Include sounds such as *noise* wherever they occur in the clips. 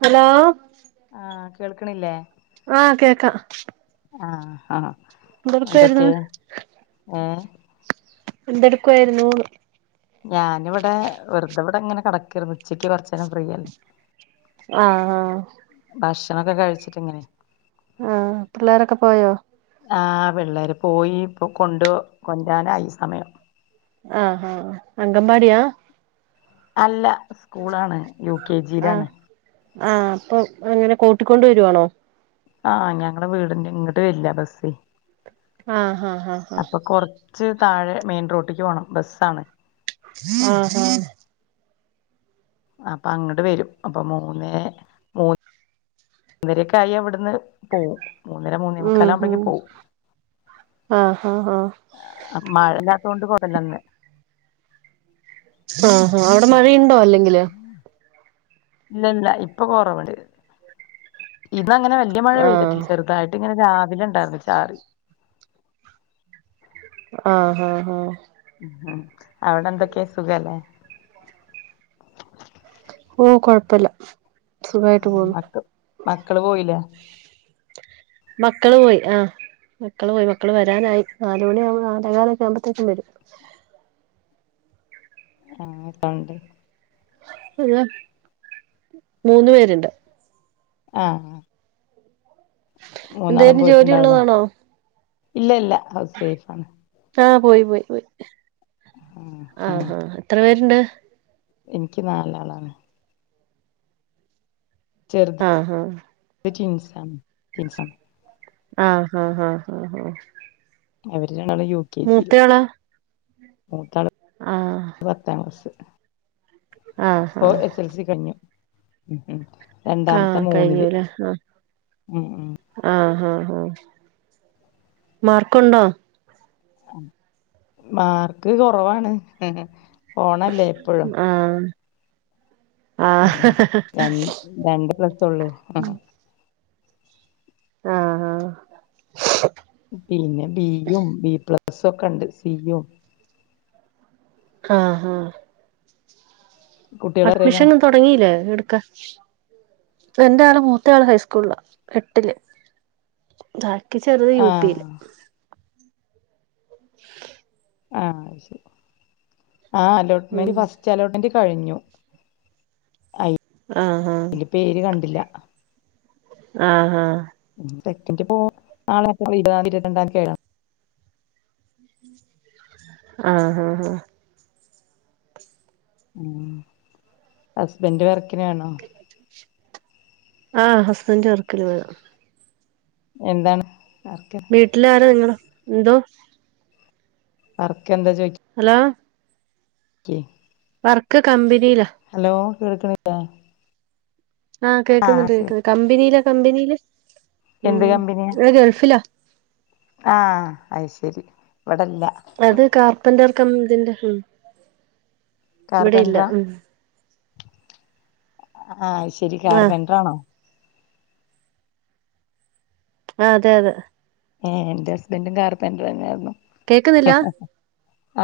Hello ആഹ് കേൾക്കണില്ലേ ആ കേക്കാം ആഹ് ആഹ് എന്തെടുക്കുവായിരുന്നു എന്തൊക്കെ ഏ എന്തെടുക്കുായിരുന്നു ഞാനിവിടെ വെറുതെ ഇവിടെ ഇങ്ങനെ കടക്കിരുന്നു ഉച്ചയ്ക്ക് കുറച്ചേരം ഫ്രീ അല്ലേ ആഹ് ആഹ് ഭക്ഷണൊക്കെ കഴിച്ചിട്ടിങ്ങനെ ആ പിള്ളേരൊക്കെ പോയോ ആ പിള്ളേര് പോയി ഇപ്പോ കൊണ്ട് രാനായി സമയം ആഹ് ആഹ് അംഗവാടിയാ അല്ല സ്കൂളാണ് യു കെ ജിയിലാണ് ആ അപ്പം അങ്ങനെ കൂട്ടിക്കൊണ്ട് വരുവാണോ ആ ഞങ്ങളടെ വീടിന്റെ ഇങ്ങോട്ട് വരില്ല ബസ്സ് ആ ഹ ഹ അപ്പ കൊറച്ച് താഴെ മെയിൻ റോട്ടേക്ക് പോണം ബസ്സാണ് ആ ഹാ അപ്പ അങ്ങട്ട് വരും അപ്പം മൂന്നെ മൂ മൂന്നരയൊക്കെ ആയ ഇവിടുന്ന് പോവും മൂന്നര ഉം ഉം മൂന്നേമുക്കാലാവുമ്പഴേക്കും പോവും ആഹ് ആഹ് ആഹ് ആ മഴയില്ലാത്ത കൊണ്ട് *unintelligible* ആഹ് ആഹ് അവിടെ മഴയുണ്ടോ അല്ലെങ്കില് ഇല്ലില്ല ഇപ്പൊ കൊറവൊണ്ട് ഇന്നങ്ങനെ വല്ല്യ മഴ ആഹ് പെയ്തിട്ടില്ല ചെറുതായിട്ട് ഇങ്ങനെ രാവിലെ ഉണ്ടായിരുന്നു ചാറി ആഹ ഹ ഹ ഉം അവിടെന്തൊക്കെയ സുഖല്ലേ ഓ കൊഴപ്പവില്ല മക്ക മക്കള് പോയില്ലേ മക്കള് പോയി ആഹ് മക്കള് പോയി മക്കള് വരാനായി നാല് മണിയാവുമ്പം നാലെകാലൊക്കെ ആവുമ്പത്തേക്കും വരും *unintelligible* പിള്ളേ മൂന്ന് പേരുണ്ട് ആഹ് മൂന്നാളും എന്തേലും ജോലി പോയിട്ടുണ്ടാവുല്ലെ ഉള്ളതാണോ ഇല്ല ഇല്ല ഹൗസ് വൈഫാണ് ആഹ് പോയി പോയി പോയി ആഹ് ഉം ആഹഹ എത്ര പേരുണ്ട് എനിക്ക് നാലാളാണ് ചെറുത് ആഹ് ട്വിൻസാണ് ട്വിൻസാ ആഹ് ഹ ഹ ഹ ഹ അവര് രണ്ടാളും യു കെ ജില് മൂത്താള് ആഹ് പത്താംക്ലസില് ആഹ് ഹ എസ് എൽ സി കഴിഞ്ഞു ഉം ആഹ് രണ്ടാമത്തെ മൂന്നില് കഴിഞ്ഞൂലേ ആഹ് ഉം ഉം ഉം ആഹ് ആഹ് ആഹ് മാർക്കുണ്ടോ മാർക്ക് കുറവാണ് ഫോണല്ലേ എപ്പഴും ആഹ് ഉം ആഹ് ആഹ് ര രണ്ട് പ്ലസ്സൊള്ളു ഉം ആഹാ പിന്നെ ബിയും ബി പ്ലസ്സൊക്കെണ്ട് സിയും ആഹാ കുട്ടികള് എത്രയിലാ അഡ്മിഷൻ തുടങ്ങില്ലേ എടുക്കാൻ എന്റെയാള് മൂത്തയാള് ഹൈസ്കൂളില എട്ടില് ബാക്കി ചെറുത് യു പില് ആഹ് ഇഷ് ആഹ ആ ഉം അലോട്ട്മെന്റ് ഫസ് റ്റലോട്ട്മെന്റ് കഴിഞ്ഞു അ ആഹ് ആഹ് പേര് കണ്ടില്ല ആഹ് ആഹ് ഉം ടെറ്റിൻ്റെ ഇപ്പോ *unintelligible* ഇരുപതാം തീ ഇരുപന്ത്രണ്ടാ തീ ആണ് ഉം ആഹ് ആഹ് ആഹ് ഉം ഹസ്ബൻഡ് വർക്കിലാണോ ആഹ് ഹസ്ബൻഡ് വർക്കിന് പോയതാ എന്താണ് വർക്ക് വീട്ടിലാരാ നിങ്ങടെ എന്തോ? വർക്കെന്താ ചോദിക്കാ ഹലോ *unintelligible* വർക്ക് കമ്പിനീലാ ഹലോ കേൾക്കുന്നില്ലേ? ആഹ് കേക്കുന്നുണ്ട് ശരി കേൾക്ക് കമ്പനീലാ കമ്പനീല് എന്ത് കമ്പനിയാ ആഹ് അയ്ശരി ഇവിടെല്ല അത് കാർപ്പന്റർ കമ്പ് ഇതിന്റെ ഉം ഇവിടെ ഇല്ല കാർപെന്ററാ ഉം ആഹ് അയ്ശരി ആഹ് കാർപെന്ററാണോ? ആഹ് അതെ അതെ ഏഹ് എന്റെ ഹസ്ബൻ്റും കാർപ്പെൻ്റെറെന്നെ ആയിരുന്നു കേക്കുന്നില്ല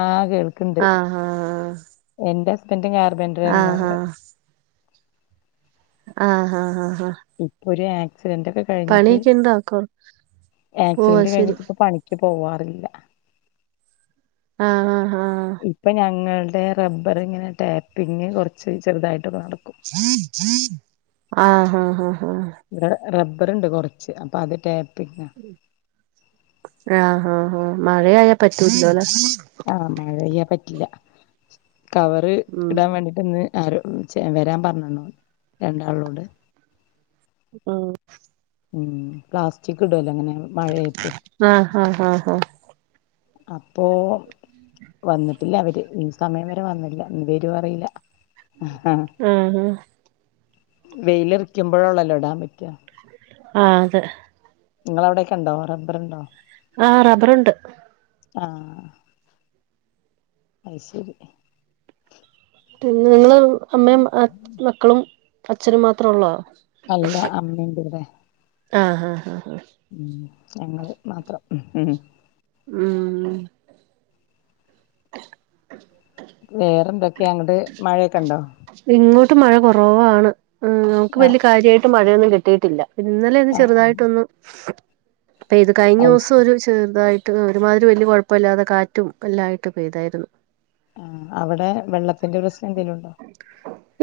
ആഹ് ഗൾ ആഹ് ആഹ് ആഹ് എന്റെ ഹസ്ബൻ്റും കാർപ്പെൻ്റെറായിരുന്നു *unintelligible* ആഹ് ആഹ് ആഹ് ഇപ്പൊ ഒരു ആക്സിഡന്റ് ഒക്കെ കഴിഞ്ഞിട്ട് പണിയൊക്കെ ഉണ്ടോ കൊ ഓ അത് ആക്സിഡന്റ് ശരി കഴിഞ്ഞിട്ട് ഇപ്പൊ പണി ക്ക് പോവാറില്ല ആഹ് ആഹ് ആഹ് ഇപ്പം ഞങ്ങൾടെ റബ്ബർ ഇങ്ങനെ ടാപ്പിങ് കൊറച്ച് ചെറുതായിട്ടൊക്കെ നടക്കും ആഹ ആഹ് ആഹ് ഇവിടെ റബ്ബറ്ണ്ട് കൊറച്ച് അപ്പൊ അത് ടാപ്പിങ്ങാ ആഹ് ആഹ് ആഹ് മഴ ആയാ പറ്റൂലല്ലോ ല്ലേ ആഹ് മഴ ആയ പറ്റില്ല കവറ് ഉം ഇടാൻ വേണ്ടിട്ടൊന്ന് ആരോ *unintelligible* വെരാൻ പറഞ്ഞണ്ണു രണ്ടാളോട് ഉം ഉം പ്ലാസ്റ്റിക് ഇടല്ലോ ഇങ്ങനെ മഴയത്ത് ആഹ് ആഹ് ആഹ് ആഹ് അപ്പോ വന്നിട്ടില്ല അവര് ഈ സമയം വരെ വന്നില്ല ഇന്ന് വെരോ അറിയില്ല ആഹ് ആഹ് വെയിലിറിക്കുമ്പോഴള്ളല്ലോ ഇടാൻ പറ്റാ ആഹ് അതെ ഇങ്ങളവിടെക്കെ ഇണ്ടോ റബ്ബറ്ണ്ടോ? ആഹ് റബറ്ണ്ട് ആഹ് ആ അയ് ശരി പിന്നെ നിങ്ങള് അമ്മയും അച്ഛ് മക്കളും അച്ഛനും മാത്രേ ഒള്ളോ അല്ല അമ്മ ഇണ്ട് ഇവിടെ ആഹ് ആഹ് ആഹ് ഉം ഞങ്ങള് മാത്രം ഉം വേറെ എന്തൊക്കെയാ അങ്ങട് മഴയൊക്കെ ഇണ്ടോ? ഇങ്ങോട്ട് മഴ കൊറവാണ് ഉം നമ്മക്ക് ആഹ് വല്യ കാര്യായിട്ട് മഴയൊന്നും കിട്ടിയിട്ടില്ല ഇന്നലെ ന്ന് ആഹ് ചെർതായിട്ടൊന്നു പെയ്ത് കഴിഞ്ഞു അത് സം ശരി ഒരു ചെർതായിട്ട് ഒരുമാതിരി വല്യ കൊഴപ്പല്ലാതെ കാറ്റും കല്ലായിട്ട് പെയ്തായിരുന്നു. ആഹ് അവടെ വെള്ളത്തിന്റെ പ്രശ്നം എന്തെലും ഉണ്ടോ?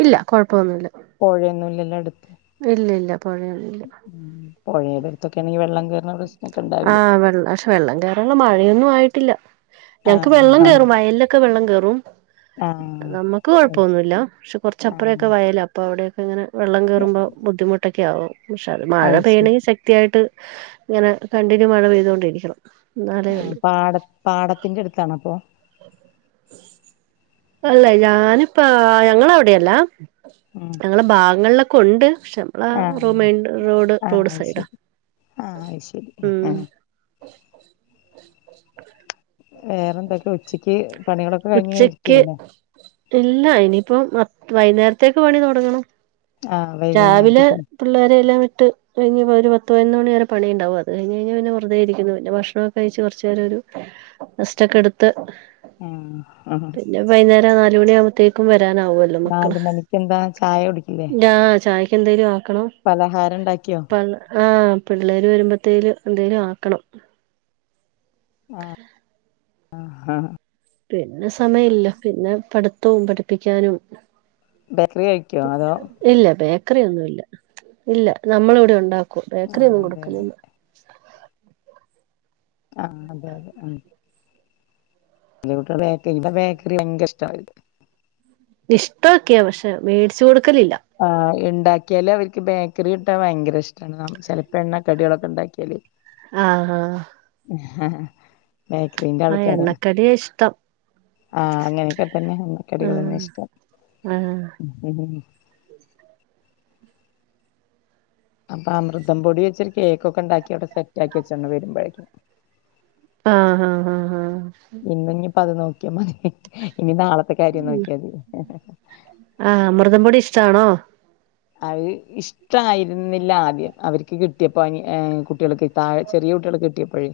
ഇല്ല കൊഴപ്പന്നുല്ല. പൊഴന്നുല്ലല്ലോ അട്ത്ത്? ഇല്ല ഇല്ല പുഴയല്ല ഉം പൊഴേടെ എടുത്തൊക്കെണെങ്കിൽ വെള്ളം കേർണ പ്രശ്നക്കെ ഉണ്ടാവില്ലേ? വെള്ള വെള്ളം കേറാള്ള മഴയൊന്നും ആയിട്ടില്ല ഞങ്ങക്ക് ആഹ് വെള്ളം ആഹ് കേറും വയൽലൊക്കെ വെള്ളം കേറും. നമ്മക്ക് ആഹ് അത് ശരി കൊഴപ്പന്നുല്ല ക്ഷെ ആഹ് കൊർച്ചപ്പുറേക്കെ വയല പ്പ അവടെക്കെ ഇങ്ങനെ വെള്ളം കേറുമ്പോ ബുദ്ധിമുട്ടൊക്കെ ആവും. പക്ഷേ അത് മഴ പെയ്യണെങ്കിൽ ത്യായിട്ട് ഇങ്ങനെ കണ്ടിന്യൂ മഴ പെയ്തോണ്ടിരിക്കണം. എന്നാലേ ആ ഉള്ളൂ പാട പാടത്തിന്റെ അടുത്താണ് അപ്പൊ? അല്ല ഞാന് പ്പ ഞങ്ങളവിടെയല്ല. ഉം ഞങ്ങള ഭാഗങ്ങൾലൊക്കെ ഉണ്ട് പക്ഷെ ള ആഹ് റുമൈൻ്റ് റോഡ് ആഹ് റോഡ് അത് സൈഡാ ശരി ആഹ് അത് ശരി ഉം ആഹ് വേറെ എന്തൊക്കെ ഉച്ചയ്ക്ക് പണികളൊക്കെ കഴിഞ്ഞ ഇരിക്കു ഉച്ചക്ക് ല്ലേ? ഇല്ല ഇനിയിപ്പോ മ വൈന്നേരത്തേക്ക് പണി തൊടങ്ങണം. ആഹ് രാവിലെ വൈകുന്നേരത്തേക്കും പിള്ളേരെല്ലാം വ്ട്ട് കഴിഞ്ഞപ്പോ ഒരു പത്ത് പയിനൊ മണി വരെ പണിണ്ടാകും. അത് കഴിഞ്ഞ് കഴിഞ്ഞാ പിന്നെ വെർതെ ഇരിക്ക്ന്നു. പിന്നെ ഭക്ഷണ കഴിച്ച് കൊർച്ചേര ഒരു നസ്റ്റ ഒക്കെ എട്ത്ത് ഉം അഹാ പിന്നെ വൈന്നേര നാലുമണി ആകുമ്പത്തേക്കും വരാനാവു നാല് മണിക്ക് എന്താ ചായ കുടിക്കില്ലേ? ചായക്ക്ന്തെലും ആക്കണോ? പലഹാരം ണ്ടാക്കിയോ? ആഹ് പിള്ളേര് വെരുമ്പത്തേലും എന്തേലും ആക്കണം. ആഹ് ആഹ് ആഹ് പിന്നെ സമയല്ല പിന്നെ പഠിത്തവും പഠിപ്പിക്കാനും. ബേക്കറി കഴിക്കോ അതോ? ഇല്ല ബേക്കറി ഒന്നുല്ല ഇല്ല നമ്മള് വടെ ണ്ടാക്കും. ബേക്കറി ആഹ് ഒന്നും അതെ കൊടുക്കല് അതെ ല്ല. ആഹ് അതെ അതെ ഉം *unintelligible* ഇവടെ ബേക്കറി ഭയങ്കര ഇഷ്ട ഇഷ്ടൊക്കെ പക്ഷെ മേട്ച്ചു കൊടുക്കലില്ല. ആഹ് ഇണ്ടാക്കിയാല് അവർക്ക് ബേക്കറി കിട്ടാൻ ഭയങ്കര ഇഷ്ടാണ്. ചെലപ്പോ എണ്ണ കടികളൊക്കെ ണ്ടാക്കിയാല്. ആഹ് ആഹ് ബേക്കറിന്റെ ആഹ് ആൾക്കാരാ? എണ്ണക്കടിയ ഇഷ്ടം ആഹ് അങ്ങനെക്കെ തന്നെ കടികളന്ന ആഹ് ഇഷ്ട ആഹ് ഉം. അപ്പ അമൃതം പൊടി വെച്ചരു കേക്കൊക്കെ ണ്ടാക്കി അഒടെ സെറ്റ് ആക്കി വെച്ചണ്ട് വരുമ്പഴേക്കും. ആഹ് ആഹ് ആഹ് ആഹ് ഇന്നഞ്ഞിപ്പ അത് നോക്കിയാ മതി ഇനി നാളത്തെ കാര്യം നോക്കിയ തി. ആഹ് അമൃതം പൊടി ഇഷ്ടാണോ? അഹ് ഇഷ് ഇത്രായിരുന്നില്ല ആദ്യം അവർക്ക് കിട്ടിയപ്പോ അയ്ൻ ഏഹ് കുട്ട്യൾക്ക് താഴെ ചെറിയ കുട്ട്യൾക്ക് കിട്ടിയപ്പോഴെ.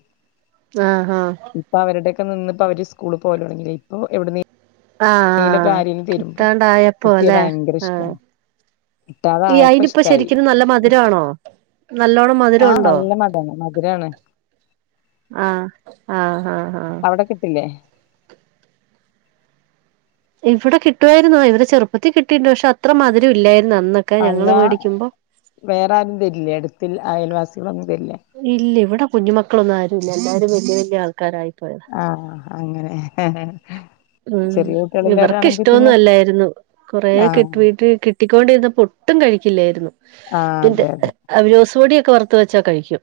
ആഹ് ആഹ് ഇപ്പ അവരുടെക്ക നിന്ന് പ്പ അവര് സ്കൂള് പോലൊട്ങ്ങി ഇപ്പോ എഒട് ന്നേ ആഹ് കിട്ടാണ്ടായപ്പോ കിട്ടിയ ല്ലെ ഭയങ്കര ആഹ്? ഇഷ്ടാണ് ഈ കിട്ടാതായപ്പോ അയിനിപ്പ ഇഷ്ടായി ശരിക്കും നല്ല മധുരാണോ? നല്ലോണം മധുരം ആഹ് ഉണ്ടോ നല്ല മതാണ് മധുരാണ്. ആഹ് ആഹ് ഹാ ഹാ അഒടെ കിട്ട്ല്ലേ? ഇവിടെ കിട്ടുമായിരുന്നു. ഇവടെ ചെറുപ്പത്തി കിട്ടിട്ടുണ്ട്. പക്ഷെ അത്ര മധുരം ഇല്ലായിരുന്നു. അന്ന് അല്ല വേറെ ആരും വരില്ലേ അടുത്ത് അയൽവാസികളൊന്നും വരില്ലേ? ഇല്ല ഇവിടെ കുഞ്ഞു മക്കളൊന്നും ആരുല്ല എല്ലാരും വല്യ വല്യ ആൾക്കാരായി പോയതാ ആഹ അങ്ങനെ ഹെ ഹെ ഉം ഇവർക്ക് ഇഷ്ടോന്നും അല്ലായിരുന്നു. കുറെേ ആഹ് കിട്ട വീട്ടിൽ കിട്ടിക്കൊണ്ടിരുന്നപ്പോ ഒട്ടും കഴിക്കില്ലായിരുന്നു. ആ അതെ അതെ അവോലോസ് പൊടിയൊക്കെ വറുത്ത് വെച്ചാ കഴിക്കും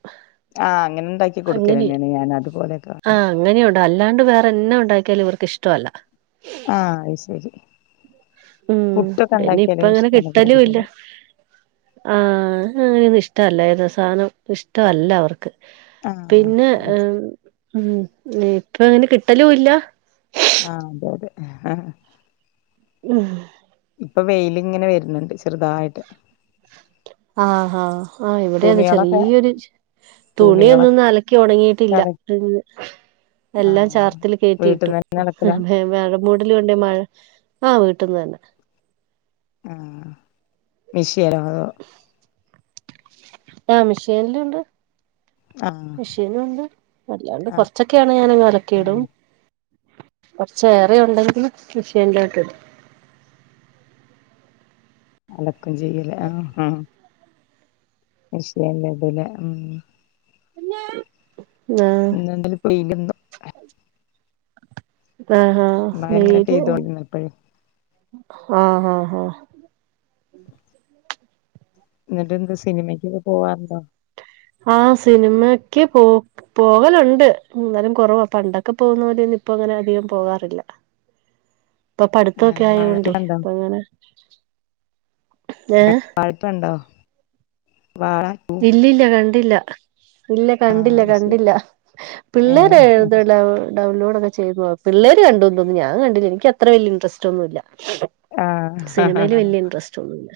ആഹ് അങ്ങനെ ഉണ്ടാക്കി കൊടുക്കല അങ്ങനെ തന്നെയാണ് ഞാൻ അതുപോലെയൊക്കെ ആഹ് അങ്ങനെയുണ്ട് അല്ലാണ്ട് വേറെ എന്നാ ഉണ്ടാക്കിയാലും ഇവർക്ക് ഇഷ്ടമല്ല. ആഹ അ ശരി ഉം പുട്ടൊക്കെ പിന്നെ ഇപ്പ ഉണ്ടാക്കിയാല് അങ്ങനെ ഇഷ്ടാണ് ഇവിടെ കിട്ടലും ഇല്ല കുട്ടികള് ആ അങ്ങനെയൊന്നും ഇഷ്ടമല്ല ഏത് സാധനം ഇഷ്ടമല്ല അവർക്ക് ആഹ് പിന്നെ ഉം ഇപ്പ അങ്ങനെ കിട്ടലും ഇല്ല ആഹ അതെ ഹ ഹ *inaudible* ഇപ്പൊ വെയിലിങ്ങനെ വരുന്നുണ്ട് ചെറുതായിട്ട് ആഹാ ആഹ ഇവിടെ അത് തുണികളൊക്കെ ചെറിയൊരു തുണി തുണികളൊക്കെ ഒന്നും അലക്കി ഉണങ്ങിയിട്ടില്ല അല എല്ലാം ആഹ് ചാർത്തില് കേയറ്റിയിട്ടു വീട്ടിന്ന് തന്നെ അലക്കലാ വേഴ മൂടല കൊണ്ട മഴ ആഹ വീട്ടിന്ന് തന്നെ ആഹ വിഷയര അതോ *unintelligible* അ മിഷേനിലുണ്ട് ആ *inaudible* നണ്ട് അല്ലാണ്ട് കൊറച്ചൊക്കെയാണെ ഞാനങ്ങ് അലക്കിയിടും കുറച്ചേറെ ഉണ്ടെങ്കിൽ മെഷീനിലോട്ടിടും അതൊക്കും ചെയ്യലേ ആഹ് മെഷീനിൽ ടുഅലെ *unintelligible* കുഞ്ഞേ ആ *unintelligible* ആഹ ഹാ മഴ ഇങ്ങനെ മര് പെയ്തോണ്ടിരുന്നപ്പഴേ ആഹ ഹാ ഹ *inaudible* എന്നിട്ട് എന്ത് സിനിമയ്ക്കൊക്കെ പോവാറുണ്ടോ ആ സിനിമക്ക് പോ പോകലുണ്ട് എന്നാലും കുറവാ പണ്ടൊക്കെ പോകുന്ന പോലന്നും ഇപ്പ അങ്ങനെ അധികം പോകാറില്ല ഇപ്പൊ ആഹ് പഠിത്തൊക്കെ ആയോണ്ടേ വാഴക്കുലണ്ടോ അപ്പ എങ്ങനെ വഴപ്പുണ്ടോ വാഴ *unintelligible* ഇല്ലില്ല കണ്ടില്ല ഇല്ല കണ്ടില്ല ആഹ് ശരി കണ്ടില്ല പിള്ളേരെ ഏഹ് എഴുതള്ള *unintelligible* ഡൗൺലോഡ് ഒക്കെ ചെയ്തു. പിള്ളേര് കണ്ടുന്ന് തോന്നുന്നു. ഞാൻ കണ്ടില്ല. എനിക്ക് അത്ര വലിയ ഇന്ററസ്റ്റ്‌ ഒന്നുമില്ല. ആഹ് സിനിമയില് വലിയ ഇൻട്രസ്റ്റ് ഒന്നുമില്ല.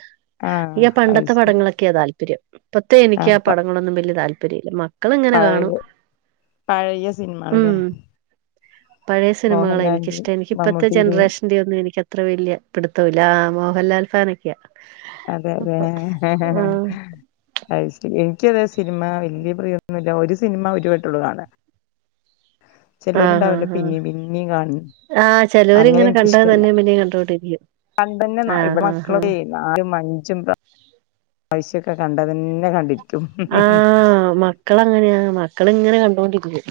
ആഹ് എനിക്കാ അത് പണ്ടത്തെ ശരി പടങ്ങളൊക്കെയാ താല്പര്യം. ഇപ്പത്തെ എനിക്ക് ആ ആഹ് പ പടങ്ങളൊന്നും വലിയ താല്പര്യമില്ല മക *inaudible* മക്കളിങ്ങനെ കാണും പഴയ പഴയ ഉം സിനിമകളല്ലേ പഴയ സിനിമകളാ മോഹൻലാലിന്റെയും എനിക്കിഷ്ടം. എനിക്ക് ഇപ്പഴത്തെ മമ്മൂട്ടിയുടെയും ജനറേഷൻ *inaudible* യൊന്നും എനക്കത്ര വലിയ പിടുത്തമൊന്നുമില്ല. മോഹൻലാൽ ഫാനൊക്കെയാ. അതെ അതെ അപ്പൊ ഹ ഹ ആ അത് ശരി. എനിക്കും അതേ. സിനിമ വലിയ പ്രിയമൊന്നുമില്ല. ഒരു സിനിമ ഒരു വട്ടമേയുള്ളു കാണ *inaudible* ആഹ ആാ ആഹ് പിന്നേം പിന്നേം കാണും ആ ചെലോര് അങ്ങനെ ഇങ്ങനെ കണ്ടത് എനിക്കിഷ്ടല്ല തന്നെ പിന്നെയും കണ്ടോണ്ടിരിക്കും പണ്ടന്നെ ആ ഇവിടെ ഹ ഹ മക്കളൊക്കെ നാലും അഞ്ചും പ്രാവശ്യൊക്കെ കണ്ട തന്നെ കണ്ടിരിക്കും ഹി ഹി ഹി ആഹ് മക്കളങ്ങനെയാ മക്കളിങ്ങനെ കണ്ടൊണ്ടിരിക്കു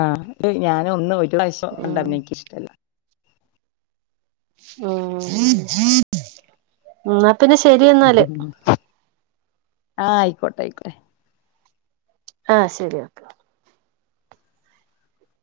ആ ത് ഞാൻ ഒന്ന് ഒരു പ്രാവശ്യം ക ണ്ടാ ഉം എനിക്കിഷ്ട്ടമല്ല മം ന്ന പിന്നെ ശ ആ ആയിക്കോട്ടെ ആയിക്കോട്ടെ ആ ശരി ഓക്കെ